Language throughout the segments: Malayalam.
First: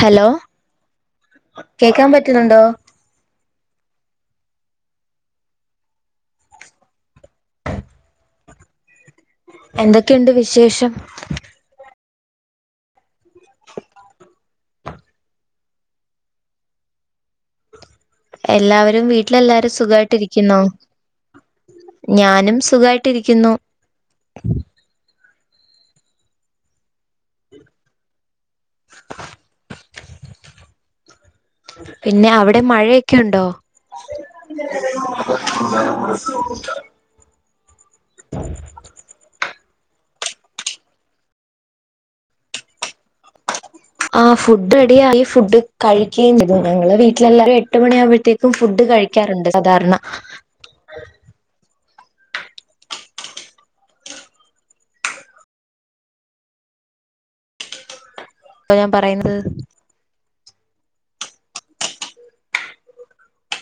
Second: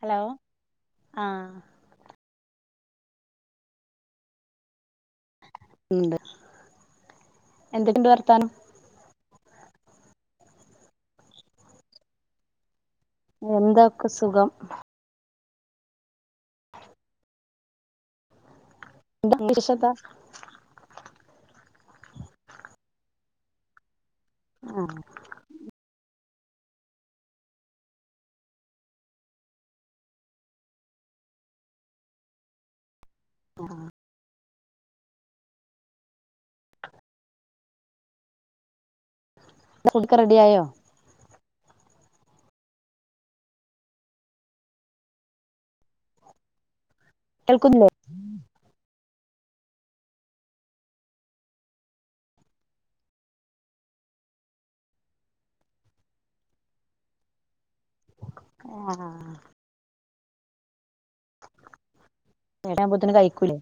ഹലോ ആഹ് കേക്കാൻ പറ്റുന്നുണ്ടോ എന്തെക്കെയുണ്ട് വർത്താനം എന്തൊക്കെയുണ്ട് വിശേഷം എല്ലാർക്കും സുഖം എല്ലാവരും എന്താ വീട്ടിലെല്ലാവാരും വിശേഷത്താ സുഖമായിട്ടിരി ഞാനും സുഖമായിട്ടിരിക്കുന്നു ഉം അ പിന്നെ അവിടെ മഴയെ ഒക്കെ ഉണ്ടോ ആഹ് [inaudible] ഫുഡൊക്ക റെഡി ആയോ ആ് ഫുഡ് റെഡ ആയി ഫുഡ് കഴിക്കുകയും ചെയ്തു ഞങ്ങള് വീട്ടിൽ എല്ലാരും എട്ട് കേൾക്കുന്നില്ലേ മണി ആകുമ്പോഴത്തേക്കും ഫുഡ് കഴിക്കാറുണ്ട് സാധാരണ ഇപ്പൊ ഞാൻ ആഹ് പറയുന്നത് എഴാമ്പത്തേന് കഴിക്കൂലേ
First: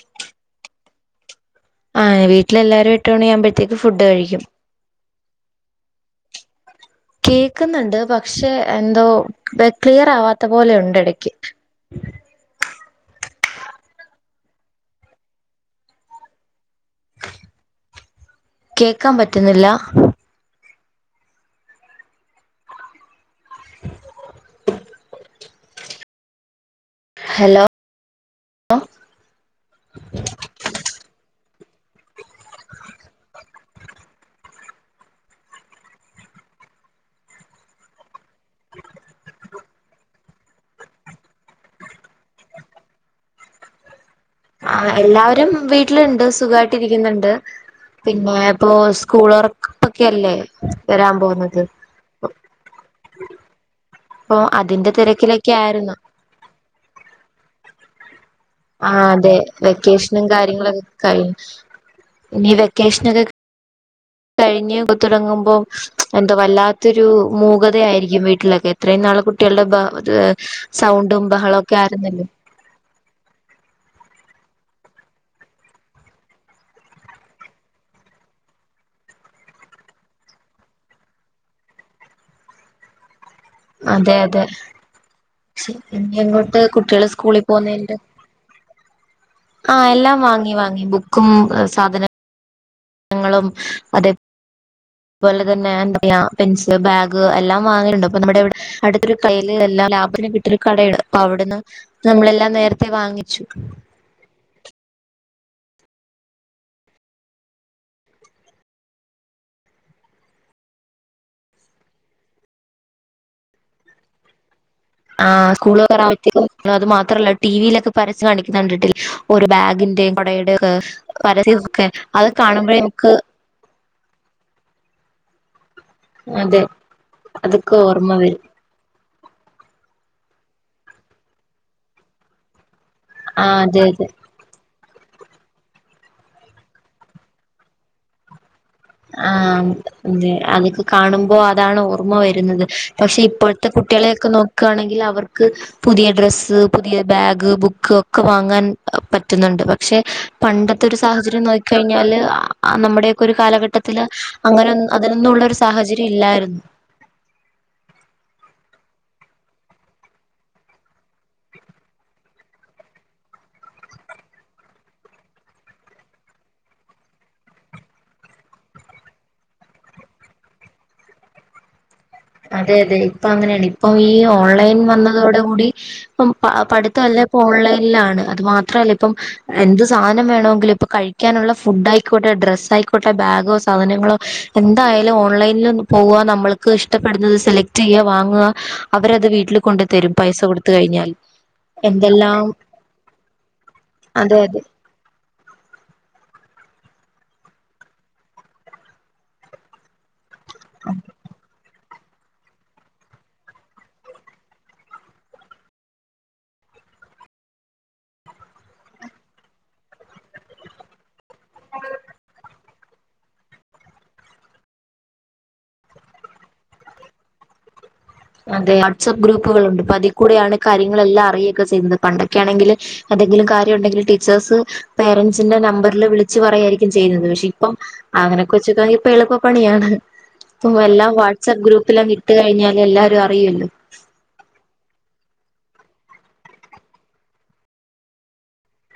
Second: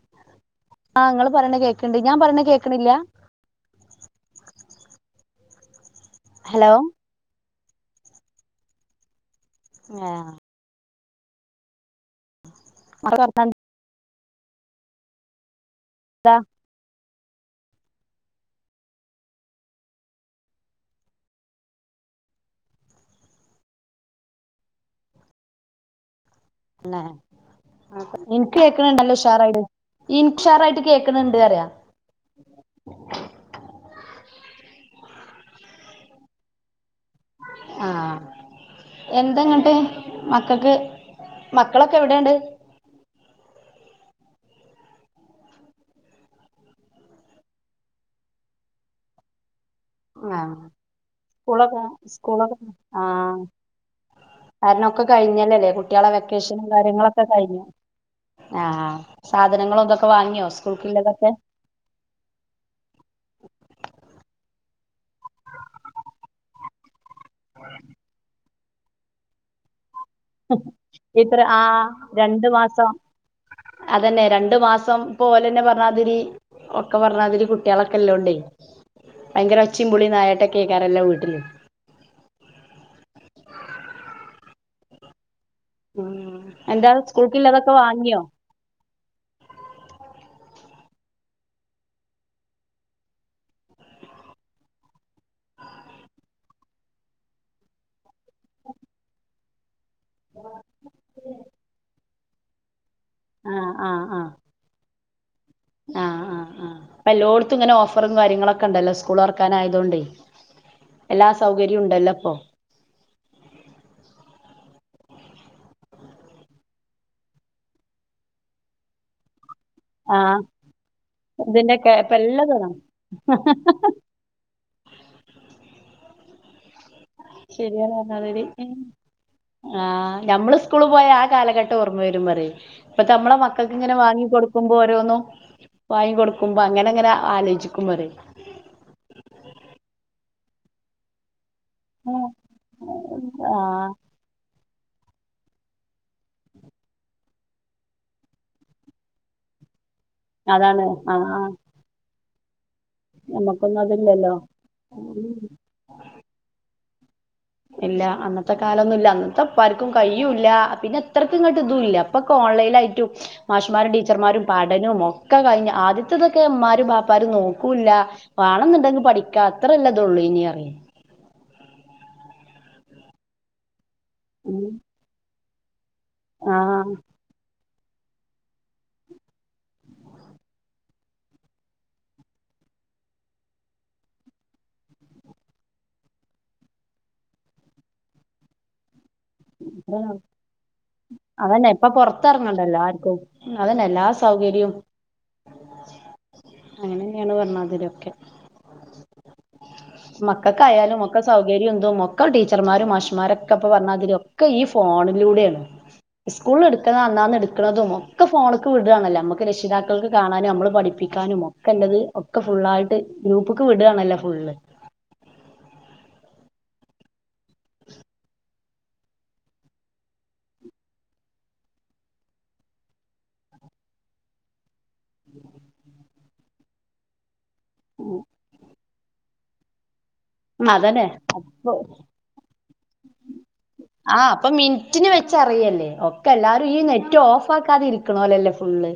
ആഹ് നിങ്ങള് പറയണ കേ ആഹ വീട്ടിലെല്ലാരും എട്ടോണി ആമ്പഴത്തേക്ക് ഫുഡ് കഴിക്കും ഹലോ കേക്കുന്നുണ്ട് പക്ഷെ എന്തോ ക്ലിയർ ആഹ് ആവാത്ത പോലെ ഉണ്ട് ഇടക്ക് അവിടെ വർത്താനം എന്താ കേക്കാൻ പറ്റുന്നില്ല [inaudible] ആഹ് ഹലോ എനിക്ക് കേൾക്കണണ്ടല്ലോ ഷാർ ആയിട്ട് എനിക്ക് ഉഷാർ ആായിട്ട് കേൾക്കണണ്ട് അറിയ ആഹ എന്തങ്ങോട്ട് മക്കൾക്ക് മക്കളൊക്കെ എവിടെണ്ട് ആ എല്ലാവരും വീട്ടിലുണ്ട് സുഖമായിട്ട് ഇരിക്കുന്നുണ്ട് പിന്നെ ഇപ്പോ സ്കൂള് തുറക്ക് ആഹ സ്കൂളൊക്കെ സ്കൂളൊക്കെ ആഹ കാരണം അതിന്റെ ഒക്കെ തിരക്കിലൊക്കെ കഴിഞ്ഞല്ലല്ലേ ആയിരുന്നു കുട്ടികളെ വെക്കേഷനും കാര്യങ്ങളൊക്കെ കഴിഞ്ഞു ആ അതെ സാധനങ്ങളും ഇതൊക്കെ വെക്കേഷനും വാങ്ങിയോ കാര്യങ്ങളൊക്കെ സ്കൂൾക്കുള്ളതൊക്കെ കഴിഞ്ഞു ഇനി വെക്കേഷനൊക്കെ കഴിഞ്ഞഞ്തുടങ്ങുമ്പോം എന്താ വല്ലാത്തൊരു മൂകത ആയിരിക്കും വീട്ടിലൊക്കെ ഇത്രയും നാള് കുട്ടികളുടെ ബ ഇത് ഇത്ര ആ രണ്ടു മാസം അതന്നെ രണ്ടു മാസം പോലെന്നെ പറഞ്ഞാതിരി ഒക്കെ പറഞ്ഞാ അതില് കുട്ടികളൊക്കെ എല്ലാംണ്ടേ ഭയങ്കര ഒച്ചയും വിളിയും നായട്ടക്ക കേൾക്കാറല്ല വീട്ടും അതെ അതെ ശ ഉം ഞങ്ങൾക്ക് എന്താ കുട്ടികള് സ്കൂളിൽ സ്കൂൾക്കുള്ളതൊക്കെ പോന്നെയുണ്ട് വാങ്ങിയോ ആഹ് എല്ലാം വാങ്ങി വാങ്ങി ബുക്കും സാധന ങ്ങളും അതേ അതുപോലെ തന്നെ എന്തൊക്കെയാ പെൻസില് ബാഗ് എല്ലാം വാങ്ങലുണ്ട് അപ്പ നമ്മുടെ ഇവിടെ അടുത്തൊരു കടയിൽ എല്ലാം ലാഭത്തിന് കിട്ടൊരു കടയാണ് അപ്പൊ അവിടുന്ന് ഞങ്ങളെല്ലാം നേരത്തെ വാങ്ങി ആഹ് ആഹ് ആഹ് ആഹ് ആഹ് ആഹ് എല്ലോടത്തും ഇങ്ങനെ ഓഫറും കാര്യങ്ങളൊക്കെ ഉണ്ടല്ലോ സ്കൂള് തുറക്കാൻ ആയതോണ്ടെ എല്ലാ സൗകര്യവും ഉണ്ടല്ലോ ഇപ്പോ ആഹ് സ്കൂള് തുറ ആവുമ്പത്തേക്കും അത് മാത്രമല്ല ടി വി യിലൊക്കെ പരസ്യം കാണിക്കുന്ന കണ്ടിട്ടില്ലേ ഒരു ബാഗി ന്റെയും ആ കുടയുടെ ഒക്കെ പരസ്യം ഒക്കെ ഇതിന്റെക്കെ ഇപ്പ അതൊക്കെ എല്ലാതും കാണുമ്പഴേ നമുക്ക് [inaudible] അതെ അതൊക്കെ ശരിയാണ് ഓർമ്മ വരും പറഞ്ഞാതിരി ആഹ് ഞമ്മള് സ്കൂളിൽ പോയ ആ കാലഘട്ടം ഓർമ്മ വരും പറയയാ ഇപ്പൊ നമ്മളെ ആ മക്കൾക്ക് അതെ ഇങ്ങനെ അതെ വാങ്ങി കൊടു കൊടുക്കുമ്പോ ഓരോന്നും വാങ്ങി കൊടുക്കുമ്പോ അങ്ങനെ അങ്ങനെ ആലോചിക്കും പറയയാ ആഹ് അതെ അതൊക്കെ കാണുമ്പോ അ താണ് ഓർമ്മ വരുന്നത് പക്ഷെ ഇപ്പഴത്തെ ആഹ് കുട്ടികളെയൊക്കെ നോക്കയാണെങ്കിൽ അവർക്ക് പുതിയ ഡ്രസ്സ് പുതിയ ബാഗ് ബുക്ക് ഒക്കെ വാങ്ങാൻ പറ്റുന്നുണ്ട് പക്ഷെ അതാണ് പണ്ടത്തെ ഒരു ആഹ് സാഹചര്യം ആഹ് നോക്കി കഴിഞ്ഞാല് നമ്മുടെയൊക്കെ ഒരു കാലഘ നമ്മക്കൊന്നും ട്ടം അതില്ലല്ലോ അങ്ങനൊന്നും അതിനൊന്നും ഉള്ള ഒരു സാഹചര്യം ഇല്ലാരുന്നു ഇല്ല അന്നത്തെ കാലൊന്നുമില്ല അന്നത്തെ ആർക്കും കഴിയൂല്ല പിന്നെ അത്രയ്ക്കും ഇങ്ങട്ട് ഇതും ഇല്ല ഇപ്പൊ ഒക്കെ ഓൺലൈൻ ആയിട്ടും മാഷർമാരും ടീച്ചർമാരും പഠനവും ഒക്കെ കഴിഞ്ഞ് ആദ്യത്തെ ഇതൊക്കെ അമ്മമാരും പാപ്പമാരും നോക്കൂല്ല വേണോന്നുണ്ടെങ്കിൽ പഠിക്കുവാ അത്ര അല്ലതൊള്ളൂ ഇനി അറിയേ അതെ അതെ ഇപ്പം അങ്ങനെയാണ് ഇപ്പൊ ഈ ഓൺലൈൻ വന്നതോട് കൂടി ഇപ്പം പഠിത്തം ആഹ് അല്ലേ ഇപ്പം ഓൺലൈനിലാണ് അത് മാത്രമല്ല ഇപ്പം എന്ത് സാധനം വേണമെങ്കിലും ഇപ്പം കഴിക്കാനുള്ള ഫുഡായി ക്കോട്ടെ ഡ്രസ്സ് ആയിക്കോട്ടെ ബാഗോ സാധനങ്ങളോ എന്തായാലും ഓൺലൈനിൽ പോകുവാ നമ്മൾക്ക് ഇ ഷ്ടപ്പെടുന്നത് സെലക്ട് ചെയ്യുക വാങ്ങുക അവരത് വീ ട്ടില് കൊണ്ട് തരും പൈസ കൊടുത്ത് കഴിഞ്ഞാൽ അതന്നെ ഇപ്പൊ എന്തെല്ലാം പൊറത്തെറങ്ങണ്ടല്ലോ ആർക്കും അതന്നെ എല്ലാ അതെ അതെ സൗകര്യവും അങ്ങനങ്ങെനെയാണ് പറഞ്ഞത് അതിലൊക്കെ മക്കക്കായാലും ഒക്കെ സൗകര്യം എന്തോ മി ക്ക ടീച്ചർമാരും മാഷ്മാരൊക്കെ ഇപ്പം പറഞ്ഞാ അതിലൊക്കെ ഈ ഫോണിലൂടെയാണ് സ്കൂളിൽ എടുക്കണത് അന്നന്ന് എടുക്കുന്നതും ഒക്കെ ഫോണിക്കൂടെ ഇടുവാണല്ലോ നമുക്ക് രക്ഷിതാക്കൾക്ക് കാണാനും നമ്മള് പഠിപ്പി ക്കാനും ഒക്കെ ഉള്ളത് ഒക്കെ ഫുള്ളായിട്ട് ഗ്രൂപ്പ്ക്ക് വിടുവാണല്ലോ ഫുള്ള് അതെ വാട്സ്ആപ്പ് ഗ്രൂപ്പുകളുണ്ട് ഇപ്പം അതിൽ കൂടെയാണ് കാര്യങ്ങളെല്ലാം അറിയുവൊക്കെ ചെയ്യുന്നത് പണ്ടൊക്കെ ആണെങ്കില് എന്തെങ്കിലും കാര്യം ഉണ്ടെങ്കിൽ ടീച്ചേഴ്സ് പേരൻറ്സിന്റെ നമ്പറിൽ വിളിച്ച് പറയുകായിരിക്കും ചെയ്യുന്നത് പക്ഷെ ഇ പ്പം അങ്ങനൊക്കെ വെച്ച് നോക്കിയാൽ ഇപ്പം എളുപ്പപ്പണിയാണ് ഇപ്പൊ അതന്നെ എല്ലാം വാട്സ്ആപ്പ് അപ്പൊ ഗ്രൂപ്പില് അങ്ങ് ഇട്ട് കഴിഞ്ഞാല് എല്ലാരും അറിയുവല്ലോ ആഹ് അപ്പം മിനിറ്റിന് വെച്ചറിയല്ലേ ഒക്കെ എല്ലാരും ഈ നെറ്റ് ഓഫ് ആക്കാതെ ഇരിക്കണോലൊ അല്ലേ ഫുള്ള്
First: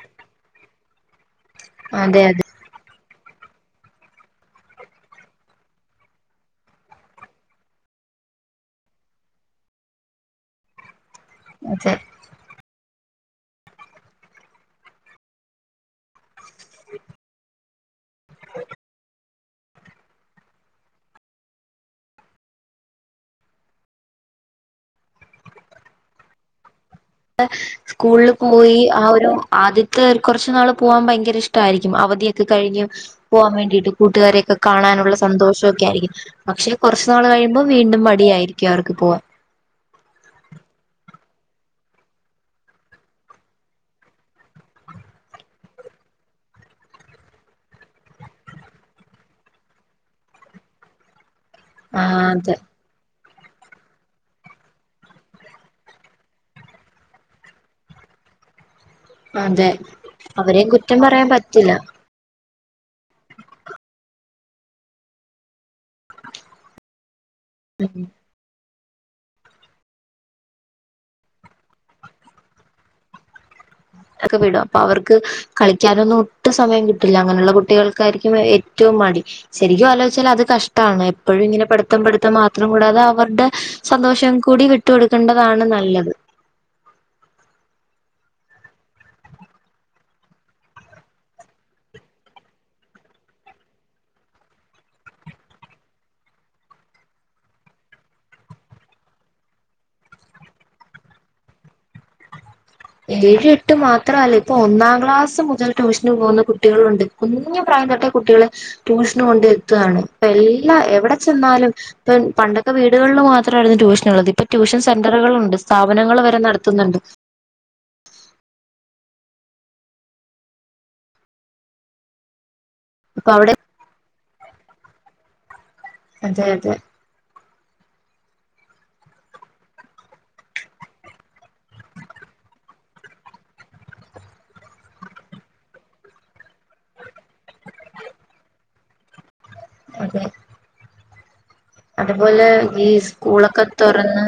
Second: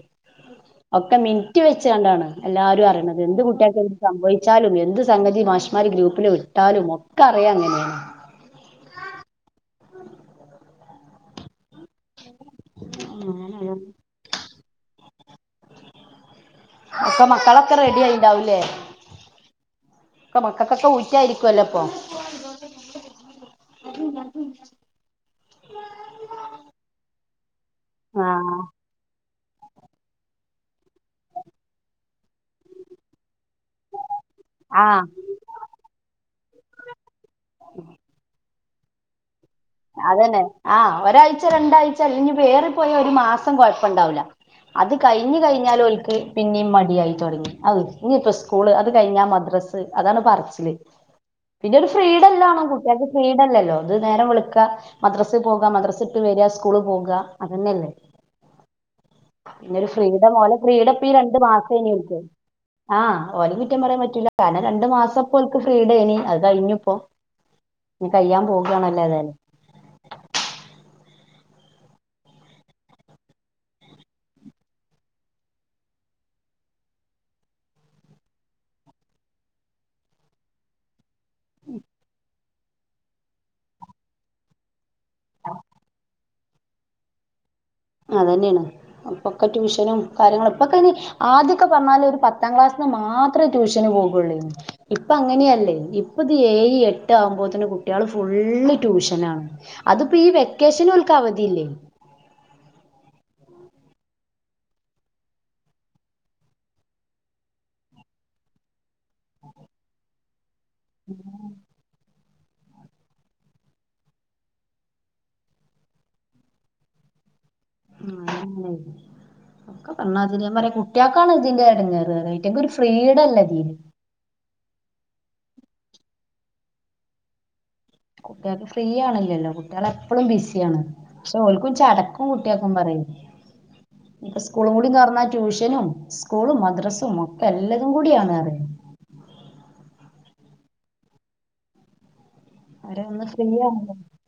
ഒക്കെ മിനിറ്റ് വെച്ച് അതെ കണ്ടാണ് അതെ എല്ലാരും അറിയുന്നത് എന്ത് കുട്ടികൾക്ക് എന്ത് സംഭവിച്ചാലും എന്ത് സംഗതി മാഷ്മാര് ഗ്രൂപ്പില് വിട്ടാലും ഒ ക്കെ അറിയുവാ അങ്ങനെയാണ് അതെ അപ്പൊ മക്കളൊ ക്കെ റെഡി ആയിണ്ടാവുല്ലേ, പ്പ മക്കക്കൊക്കെ ഊറ്റായിരിക്കൊല്ല പ്പോ സ്കൂൾല് ആഹ് പോയി ആ ഒരു ആദ്യ ത്തെ കൊർച്ചു നാള് പോവാൻ ഭയങ്കര ഇഷ്ട ആയിരിക്കും അവധിയൊക്കെ കഴിഞ്ഞ് പോകാൻ വേണ്ടിയിട്ട് കൂട്ടുകാരെയൊക്കെ ആഹ് കാണാനുള്ള സന്തോഷമൊക്കെ ആയിരിക്കും പക്ഷെ കുറച്ചു നാള് കഴിയുമ്പം വീണ്ടും മടിയായിരിക്കും അവർക്ക് പോവാൻ അതന്നെ ആഹ് ഒരാഴ്ച രണ്ടാഴ്ച അല്ലെങ്കിപ്പേറി പോയാ ഒരു മാസം കൊഴപ്പണ്ടാവൂല അത് കഴിഞ്ഞ് കഴിഞ്ഞാലോൽക്ക് പിന്യും മടിയായി തുടങ്ങി. ഔ ന്നിപ്പോ സ്കൂള് അത് കഴിഞ്ഞാ മദ്രസ് അതാണ് പറച്ചില്, പിന്നൊരു ആ ഫ്രീഡല്ലാ അതെ ണു. കുട്ട്യാക്ക് ഫ്രീഡല്ലല്ലോ, ത് നേരം വെള്ക ക്കാ മദ്രസ് പോക മദ്രസ്ട്ട് വരാ, സ്കൂള് പോകുക അതന്നെല്ലേ അതെ പിന്നൊരു ഫ്രീഡം ഓലെ അവരെയും കുറ്റം ഫ്രീഡപ്പീ പറയാൻ രണ്ട് പറ്റില്ല മാസേനി ഓൽക്ക് ആഹ് ഓലിം കുറ്റം പറയാൻ പറ്റൂല കാരണം രണ്ടു മാസം പ്പോൽക്ക് ഫ്രീഡേനി, അത് കഴിഞ്ഞുപ്പം, ഇനി കഴിയാൻ പോകാണല്ലേ ഏതായാലും ഒക്കെ വിടും അപ്പൊ അവർക്ക് കളിക്കാനൊന്നും ഒട്ടും സമയം കിട്ടില്ല അങ്ങനെയുള്ള കുട്ടികൾക്കായിരിക്കും ഏറ്റവും മടി. ശരിക്കും ആലോചിച്ചാൽ അത് കഷ്ട്ടാണ്. എപ് അപ്പോഴും ഇങ്ങനെ പഠിത്തം പഠിത്തം മാത്രം കൂടാതെ അവരുടെ സന്തോഷം കൂടി വിട്ടു കൊടുക്കേണ്ടതാണ് നല്ലത്. അതന്നേണ്. പ്പൊക്കെ ട്യൂഷനും കാര്യങ്ങളും പ്പൊക്കയ്ന് ആദ്യൊക്കെ പർഞ്ഞാല് ഒരു പത്താം ക്ലാസ്സ്ന്ന് മാത്രേ ട്യൂഷന് പോകള്ളോനി. ഇപ്പങ്ങനിയല്ലേ ഇപ്പത് ഏഴ് എട്ട് ആകുമ്പോത്ത്‌ന് കുട്ട്യാള് ഫുള്ള് ട്യൂഷനാണ് അത്പ്പ ഈ വെക്കേഷനോൽ ക്ക് അവധിയില്ലേ. ഏഴും എട്ടും മാത്രമല്ല ഇപ്പൊ ഒന്നാം ക്ലാസ് മുതൽ ട്യൂഷന് പോകുന്ന കുട്ടികളുണ്ട്. കുഞ്ഞു പ്രായം തൊട്ടേ കുട്ടികള് ട്യൂഷന് കൊണ്ട് ഇരുത്തുകയാണ് പ്പെല്ലാ എവിടെ ചെന്നാലും ഇപ്പ പണ്ടൊക്കെ വീടുകളിൽ മാത്രമായിരുന്നു ട്യൂഷന ഉള്ളത് ഇപ്പൊ ട്യൂഷൻ സെന്ററുകളുണ്ട് സ്ഥാപനങ്ങൾ വരെ നടത്തുന്നുണ്ട്. ഉം ഒക്കെ പർഞ്ഞാതിരി ഞാൻ പറയാ കുട്ട്യാക്കാണ് ഇതിന്റെ എടങ്ങേറ് റ്യ റ്റക്കൊരു ഫ്രീഡല്ലതീരിം അതെയതെ കുട്ട്യാക്ക് ഫ്രീ ആണല്ലല്ലോ കുട്ട്യാളെപ്പളും ബിസി ആണ്. ക്ഷേ ഓൽക്കും ചടക്കും കുട്ട്യാക്കും പറ്യേ ഇപ്പ സ്കൂളും കൂടി തൊറന്നാ ട്യൂഷനും സ്കൂളും മദ്രസും ഒക്കെ എല്ലതും കൂടിയാണ് റ്യ അതെ അതുപോലെ ഈ അവര് ഒന്ന് ഫ്രീ സ്കൂളൊക്കെ ആണല്ലോ തൊറന്ന്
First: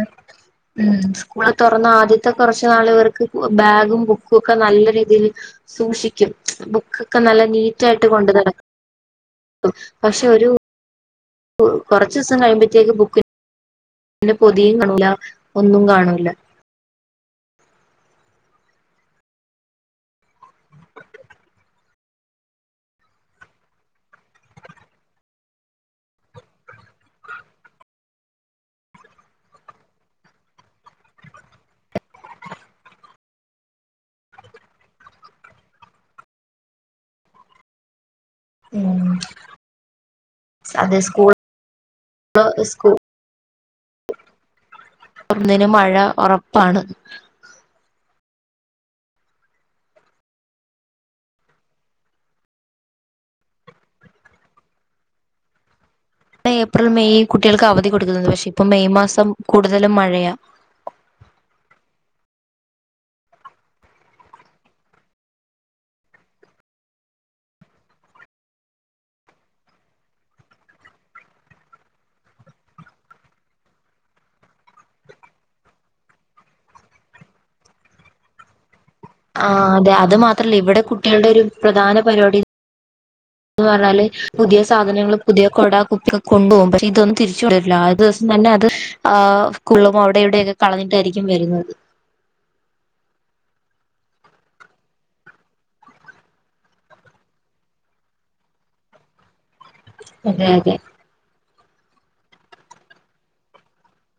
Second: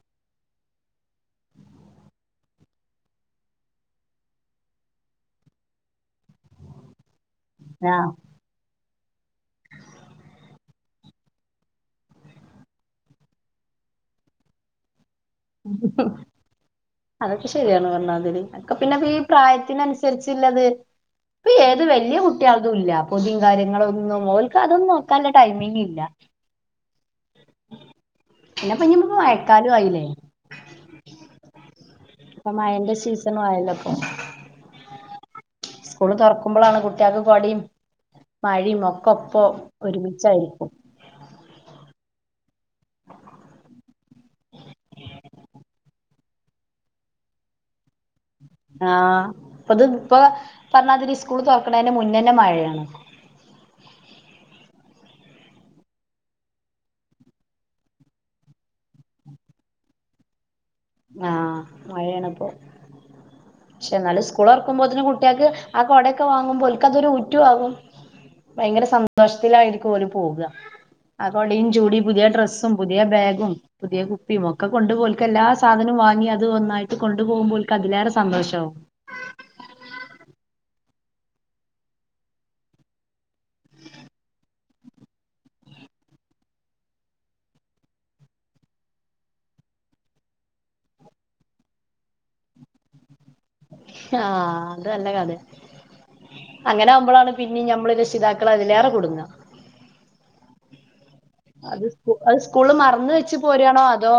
ഉം സ്കൂൾ തുറന്ന് ആദ്യത്തെ കൊറച്ച് നാളവർക്ക് ബാഗും ബുക്കും ഒക്കെ നല്ല രീതിയിൽ സൂക്ഷിക്കും ബുക്ക് ക്ക നല്ല നീറ്റായിട്ട് ആഹ് കൊണ്ട് നടക്കും പക്ഷെ ഒരു കൊറച്ച്സം കഴിയുമ്പത്തേക്ക് ബുക്ക് പിന്നെ പൊതിയും കാണൂല. ഒന്നും കാണൂല അതൊക്കെ ശരിയാണ് പർഞ്ഞാതിരി, ഒക്കെ പിന്നെ ഈ പ്രായത്തിനൻസര്ച്ച്ള്ളത് ഇപ്പൊ ഏത് വല്യ കുട്ട്യാൾതുല്ല, പൊതിം കാര്യങ്ങളൊന്നും ഓൽക്കതൊന്നും നോക്കാല്ലടൈമിങ് ഇല്ല. പിന്നെപ്പൊഞ്ഞിപ്പൊ മയക്കാലു ആയിലേ. പ്പ മയന്റെ സീസണു ആയല്ലപ്പൊ സ്കൂള് തൊർക്കുമ്പളാണ് കുട്ട്യാക്ക് കൊട്യും ഉം മഴിംഒക്കൊപ്പൊ ഒരുമിച്ചായിരിക്കും. അതെ സ്കൂൾ ളോ ഇസ്ക്കൂ ഒന്നിന് മഴ ഒറപ്പാണ്. ആഹ് അപ്പൊത് ഇപ്പൊ പറഞ്ഞാതിരി സ്കൂള് തോക്കണതിന്റെ മുന്നന്നെ മഴയാണ്. ഏപ്രിൽ മെയ് കുട്ടികൾക്ക് അവധി കൊടുക്കുന്നത് പക്ഷെ ഇപ്പം മെയ് മാസം കൂടുതലും മഴയാ. ആഹ് മഴണിപ്പോ പക്ഷെ എന്നാലും സ്കൂൾ ഇറക്കുമ്പോത്തനന് കുട്ടിയൾക്ക് ആ കൊടയൊക്കെ വാങ്ങുമ്പോ കൽക്ക് അതൊരു ഉറ്റു ആവുംപ്പോ ഭയങ്കര സന്തോഷത്തിലായിരിക്കും അവര് പോവ. ആ കൊടയും ചൂടി പുതിയ ഡ്രസ്സും പുതിയ ബാഗും പുതിയ കുപ്പിയും ഒക്കെ കൊണ്ട് ഓൽക്ക് എല്ലാ. സാധനം വാങ്ങി അത് ഒന്നായിട്ട് കൊണ്ടു പോകുമ്പോഴക്ക് അതിലേറെ സന്തോഷവും. ആ അതെ അത് മാത്രല്ല ഇവിടെ കുട്ടികളുടെ ഒരു പ്രധാന പരിപാടി. [inaudible] ന്ന് പറഞ്ഞാല് പുതിയ സാധനങ്ങള് പുതിയ കൊട കുപ്പിക കൊണ്ടുപകും പക്ഷെ ഇതൊന്നും തിരിച്ചു വിടല്ല അത് ദിവസം തന്നെ അത് ആ സ്കൂളിലും അവിടെ ഇവിടെയൊക്കെ കളഞ്ഞിട്ടായിരിക്കും വരുന്നത്. ആഹ അത് നല്ല കഥ. അങ്ങനെ ആകുമ്പോഴാണ് പിന്നീം നമ്മള് രക്ഷിതാക്കൾ അതിലേറെ കൊടുങ്ങാ. അതെ അതെ അത് സ്ക്കൂളിൽ അത് സ്കൂളിൽ മറന്ന് വെച്ച് പോരായാണോ അതോ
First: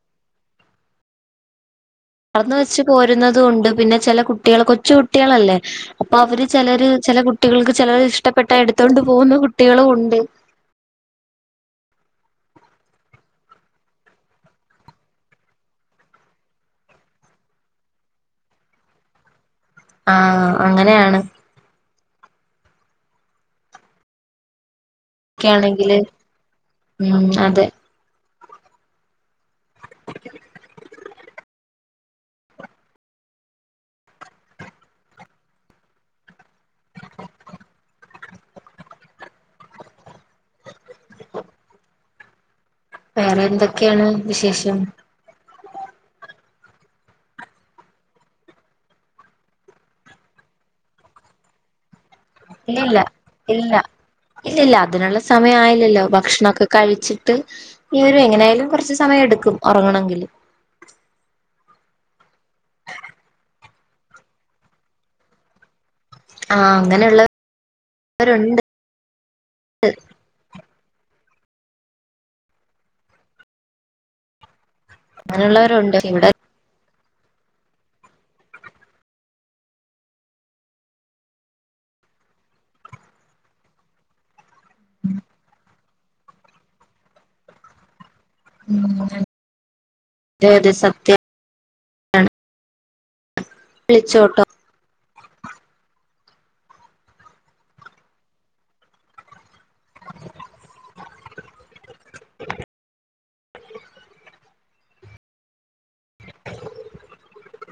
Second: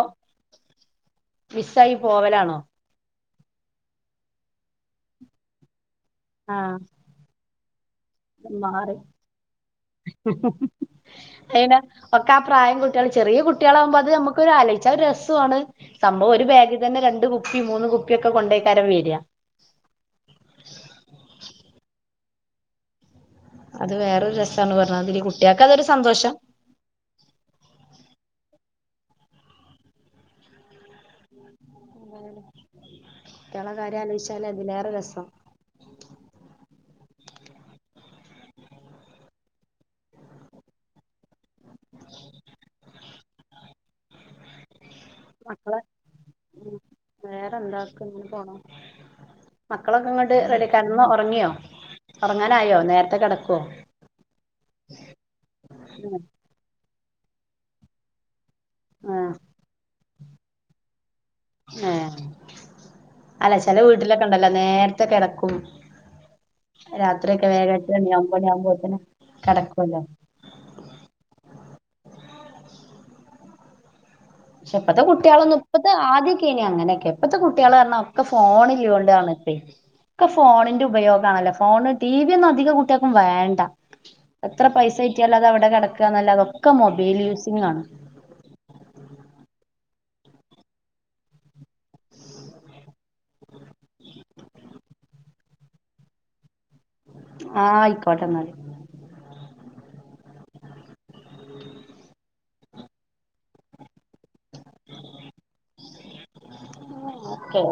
മിസ്സായി മറന്ന് പോവലാണോ? വെച്ച് പോരുന്നതും ഉണ്ട് പിന്നെ ചില കുട്ടികൾ കൊച്ച് കുട്ടികളല്ലേ അപ്പൊ അവര് ചില ആഹ് ചില കുട്ടികൾക്ക് കുട്ടികൾക്ക് ചിലർ ഇഷ്ടപ്പെട്ട എടുത്തുകൊണ്ട് പോകുന്ന കുട്ടികളും ഉണ്ട്. ഏനാ ഒക്കെ ആ പ്രായം കുട്ടികൾ ചെറിയ കുട്ടികളാവകുമ്പോ അത് നമുക്ക് ഒരു ആലോച്ച ഒരു രസമാണ്. സംഭവം ഒരു ബാഗിൽ തന്നെ രണ്ടണ്ട് കുപ്പി മൂന്ന് കുപ്പിയ ഒക്കെ കൊണ്ടുയ്ക്കാരം വര. ആ അങ്ങനെയാണ്. അത് വേറെൊ രസന്ന് പറഞ്ഞതി. ക്ക ആണെങ്കില് ഉ അതെ. [unintelligible] കുട്ടികളെ കാര്യം വെച്ചാല് അതിലേറെ രസം. [unintelligible] വേറെ എന്തൊക്കെയാണ് വിശേഷം. മക്കളെ ഉ വേറെന്താക്ക ഇങ്ങെ പോണു. മക്കളൊക്കെ ഇങ്ങോട്ട് കിടന്ന് ഉറങ്ങിയോ ഉറങ്ങാനായോ ഇല്ലല്ല നേരത്തെ കിടക്കുവോ ഇല്ല ഇല്ലല്ല അതിനുള്ള സമയം ആയില്ലല്ലോ ഉം ഭക്ഷണൊക്കെ കഴിച്ചിട്ട് ഈ ഒരു എങ്ങനൊയാലും കുറച്ച് സമയം ആഹ് എടുക്കും ഉറങ്ങണെങ്കിൽ. ആഹ് ചില വീട്ടിലൊക്കെ ഉണ്ടല്ലോ നേരത്തെ കിടക്കും. ആഹ് രാത്രി അങ്ങനെയുള്ളവരുണ്ട് ഒക്കെ വേഗം ഏട് മണി അമ്പോ അമ്പോത്തിന് കടക്കുലോ. പക്ഷെ ഇപ്പത്തെ കുട്ടികളൊന്നും മുപ്പത്തെ അങ്ങനെയുള്ളവരുണ്ട് ഇവിടെ ആദ്യം അങ്ങനെയൊക്കെ എപ്പഴത്തെ കുട്ടികള് പറഞ്ഞ ഒക്കെ ഫോണ് ഇല്ല കൊണ്ടാണ്പ്പേ ഒക്കെ ഫോണിന്റെ ഉപയോഗം ആണല്ലോ ഫോണ് ടി വി ഒന്നും അധികം കുട്ടികൾക്കും വേണ്ട. എത്ര പൈസ കിട്ടിയാലും അത് അവിടെ കിടക്കുക എന്നല്ല അതൊക്കെ മൊബൈൽ യൂസിംഗ് ആണ്. അങ്ങനെ ഏകദേശം. ഒളിച്ചോട്ടം ആഹ ആയിക്കോട്ടെ എന്നാല്. അലോ